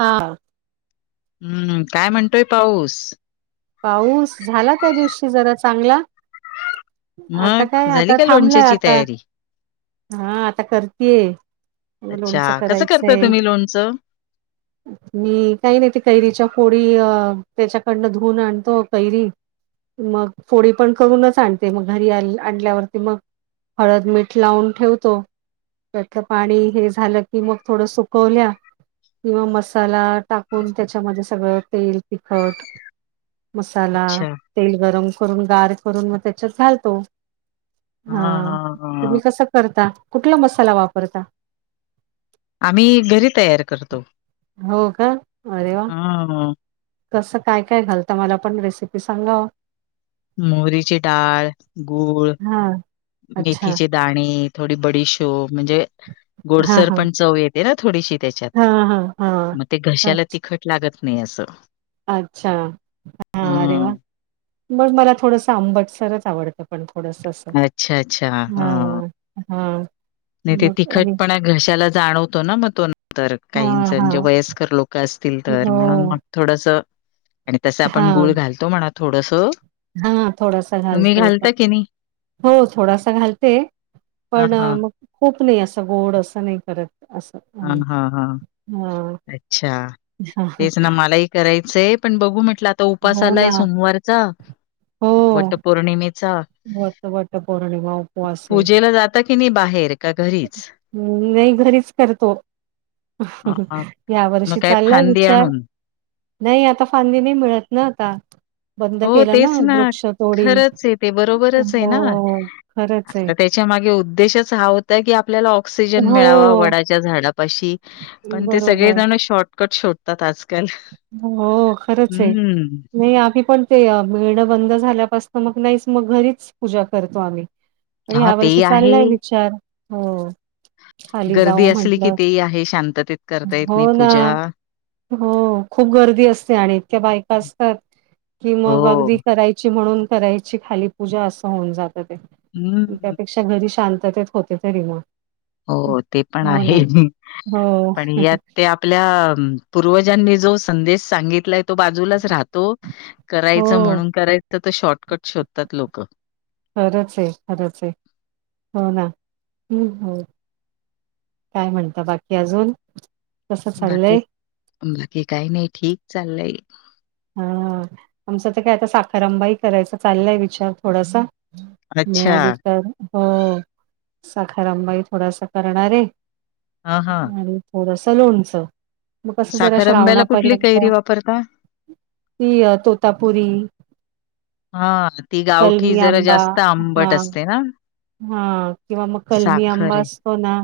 हा. हम्म काय म्हणतोय पाऊस. पाऊस झाला त्या दिवशी जरा चांगला. आता काय मग झाली आता का थांबलं लोणच्याची आता, तयारी? हा आता करतीये. म लोणचं अच्छा, कसं करता करायचंय, तुम्ही लोणचं? मी काही नाही, ते कैरीच्या फोडी अ त्याच्याकडनं धु धुन आणतो, कैरी. मग फोडी पण करूनच आणते, मग घरी आणल्यावरती मग, हळद मीठ लावून ठेवतो. त्यातलं पाणी हे झालं की, मग थोडं सुकवल्या, किंवा मसाला टाकून, त्याच्यामध्ये सगळं तेल तिखट, मसाला, अच्छा. तेल गरम करून, गार करून, म त्याच्यात घालतो. हा हां, हां, तुम्ही हां. कसं करता, कुठला मसाला वापरता. आम्ही घरी तयार करतो, हो का? अरे वाह! ह. कसं काय काय घालत, मला पण रेसिपी सांगाव. मोरीची डाळ, गूळ, हा. मेथीचे दाणे, थोडी बडीशो म्हणजे हां, गोडसर हां. पण चव येत ना थोडीशी त्याच्यात, हां, हां, हां. मग ते हां. घशाला तिखट लागत नाही असं. अच्छा हा अरे वा. हं. बघ मला थोडस अंबटसरच आवडतं, पण थोडस अस, अच्छा, अच्छा. हां. ह. हा. नाही ते तिखटपणा घशाला जाणवतो ना, म तो नंतर हां, काहीच म्हणजे हां. वयस्कर लोक असतील तर म्हणून मग हो. थोडस, आणि तस आपण गुळ घालतो म्हणा थोडस, हा थोडासा घालतो आपण. नाही? हो थोडासा घालते, हां, पण हां. म खूप नाही असं, गोड असं, नाही करत, असं. हा आम्ही. हा हा, हां. अच्छा, तेच ना, मला एक करायचंय पण बघू म्हटलं, आता हो उपास ना आलाय सोमवारचा हो वट पौर्णिमेचा, वट वट पौर्णिमा उपवास आहे. पूजेला जात ता कि नाही बाहेर, का घरीच? हम् नाही घरीच करत. हां, या मग वर्षी काय चाललाय फांदी विचार. आणून? नाही आता फांदी नाही मिळत ना, आता. बंद हो केलं तेच ना, वृक्ष तोडी खरंचे ते, बरोबरचे हो ना खरंच आहे. आता त्या च्या उद्देशच हा होता की, आप आपल्याला ऑक्सिजन मिळावा हो वडाच्या झाडापाशी पण ते बरोबर सगळेजण शॉर् फटकट सोडतात आजकाल हो खरंच आहे. हम्म. नाही आी पण ते मिळणं बंद झाल्यापासत मग नाहीच मग घरीच पूजा करतो आम्ही पण हां, ह्या तेही वर्षी आहे. चाललाय विचार हो. खाली गर्दी जाऊ असली की म्हंटलं तेही आहे शांततेत करता येत नाही हो ना पूजा हो खूप गर्दी असते आणि इतक्या बायका असतात की मग अगदी हो. करायची. म्हण करा खाली पूजा अस होन जाता. हम्म. च्या घरी शांततेत होते तरी मग हं. हो ते पण हो आहे ना. हो, पण या त्या आपल्या पूर्वजांनी जो संदेश सांगितलाय तो बाजूलाच राहतो. तो करायचा हो. म्हणून करायचं तर शॉर्टकट शोधतात लोक खरंच आहे खरंच आहे हो ना हो. काय म्हणत बाकी अजून कसं बाकी चाललंय? बाकी काही नाही ठीक चाललंय. हा आमचं तर काय आता साखरांंबा ह करायचा चाललाय विचार थोडासा अच्छा. मिळाली तर हो साखारंबाई थोडासा करणार आहे हां, हां. आणि होरसं लोणचं मग कसं जरा श्रावणापर्यंत परता ह तोतापुरी हा ती गावठी कलमी जरा आंबा जास्त हा आंबट असते ना. हा किंवा मग कलमी साखर आंबा आहे. असतो ना.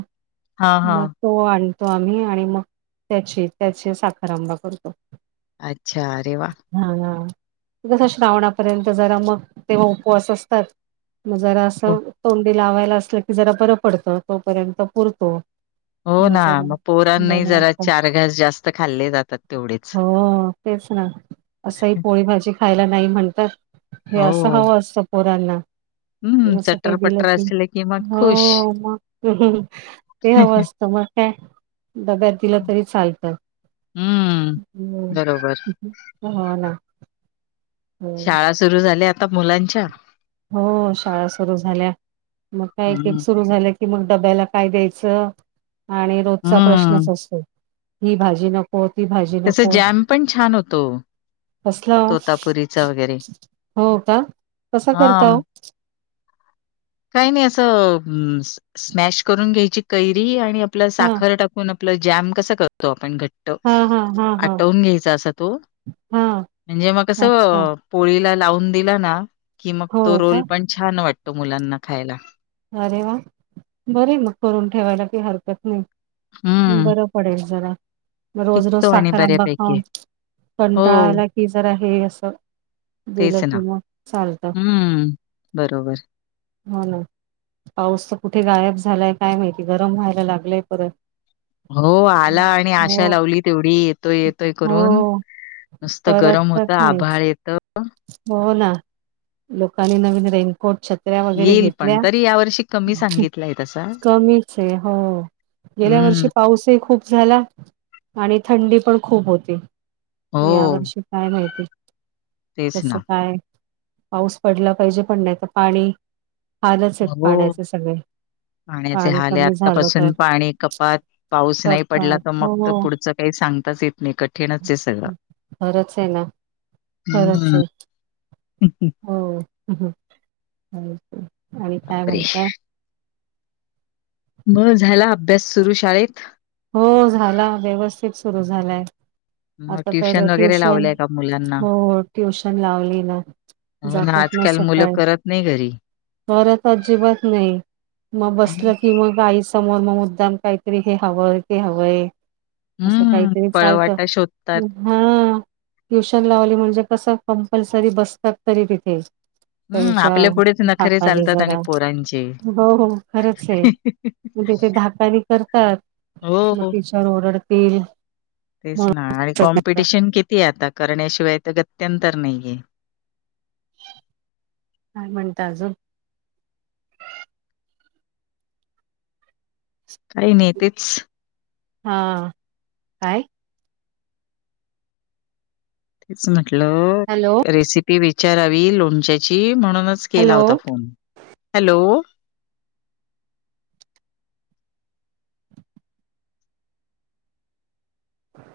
हां, मग हां. तो आणतो आम्ही आणि मग त्याची त्याची साखरंबा करतो. अच्छा अरे वा. हा कसं श्रावणापर्यंत जरा मग तेव्हा उपवास असतात. मग जरा हो, असं तोंडी लावायला असलं की जरा बरं पडतं तोपर्यंत पुरतो. हो ना मग पोरां नाही बरं जरा वाटतं चार घास जास्त खाल्ले जातात तेवढेच हो तेच ना असं ही पोळी भाजी खायला नाही म्हणतात हे असं हो. हवं असतं पोरांना हं, असं काही दिलं चटर-पटर की असले मग खुश. हो मग ते हवं असतं मग काय डब्या दिलं तरी चालतं. हं, बरोबर. ह् हो ना. हो शाळा सुरू झाल्या आता मुलांच्या हो शाळा सुरू झाल्या मग काय एक हं, सुरू झाल्या. कि मग डब्याला काय द्यायचं आणि रोजचा हं. प्रश्नच असतो ही भाजी नक कोती भाजी त्याचा नको. जॅम पण छान होतो, कसला तोतापुरीचा वगैरे. हो का कसा करता. काय नाही असं स्मॅश करून घ्यायची कैरी आणि आपलं हा साखर टाकून आपलं जॅम कसं करतो आपण घट हा हा हा हा आटवून घ्यायच असं तू हा म्हणजे मग कस? अच्छा पोळीला लावून दिला ना की मग तो हो रोल का पण छान वाटतो मुलांना खायला अरे वा बरे मग करून ठेवायला काही हरकत नाही. हं, बरं पडेल जरा रोज रोज टिकतो आणि साखर आंबा बऱ्यापैकी. खाऊन हो, कंटाळायला कि जर आहे असं. दिलं तेच ना. किंवा चालत हं, बरोबर. हो ना. पाऊस तर कुठे गायब झालाय काय माहिती गरम व्हायला लागलाय परत हो आला आणि हो आशा लावली तेवढी येतोय येतोय हो करून नुसतं परत गरम तर होत नाही आभाळ येत. हो ना लोकांनी नवीन रेनकोटच्या ल्या वगैरे येईल घेतल्या पण. तरी यावर्षी कमी सांगितलाय तसा. कमीच ये हो गेल्या वर्षी हं, पाऊसही खूप झाला आणि थंडी पण खूप होती या हो. वर्षी काय माहिती तेच ना कसं काय पाऊस पडला पाहिजे पण नाही तर पाणी हालच आहेत हो पाण्याचे सगळे पाण्याचे पाणी हाल आहे कमी झालं तर आत्तापासून पाणी कपात पाऊस नाही पडला कपात त मग हो तर हो, पुढच काही सांगताच येत नाही कठीणच ये सगळं खरंच ये ना खरंच हम्म ये हो आणि काय बापरे म्हणताय मग झाला अभ्यास सुरू शाळेत हो झाला व्यवस्थित सुरू झालाय मग आता तर वगैरे ट्युशन लावलंय का मुलांना? हो ट्युशन लावली ना हो जातात ना आजकाल मुलं सकाळी करत नाही घरी. करत अजिबात नाही मग हम्म बसलं की मग आई समोर मग मुद्दाम काहीतरी हे हवंय ते हवंय असं हम्म, काहीतरी चालतं पळवाटा शोधतात. हम्म ट्युशन लावली म्हणजे कसं कंपल्सरी बसतात तरी तिथे हम्म त्यांच्या आपल्या पुढेच नखरे भापाने चालतात जरा आणि पोरांचे. हो हो खरच आहे मग तिथे धाकानी करतात मग हो तिच्यावर ओरडतील तेच ना म्हणून आणि काय कॉम्पिटिशन किती आहे आता करण्याशिवाय तर गत्यंतर नाहीये काय म्हणता अजून काही नाही तेच हा काय रीच म्हटलं हॅलो रेसिपी विचारावी लोणच्याची म्हणूनच स्केला हॅलो होता फोन हॅलो ह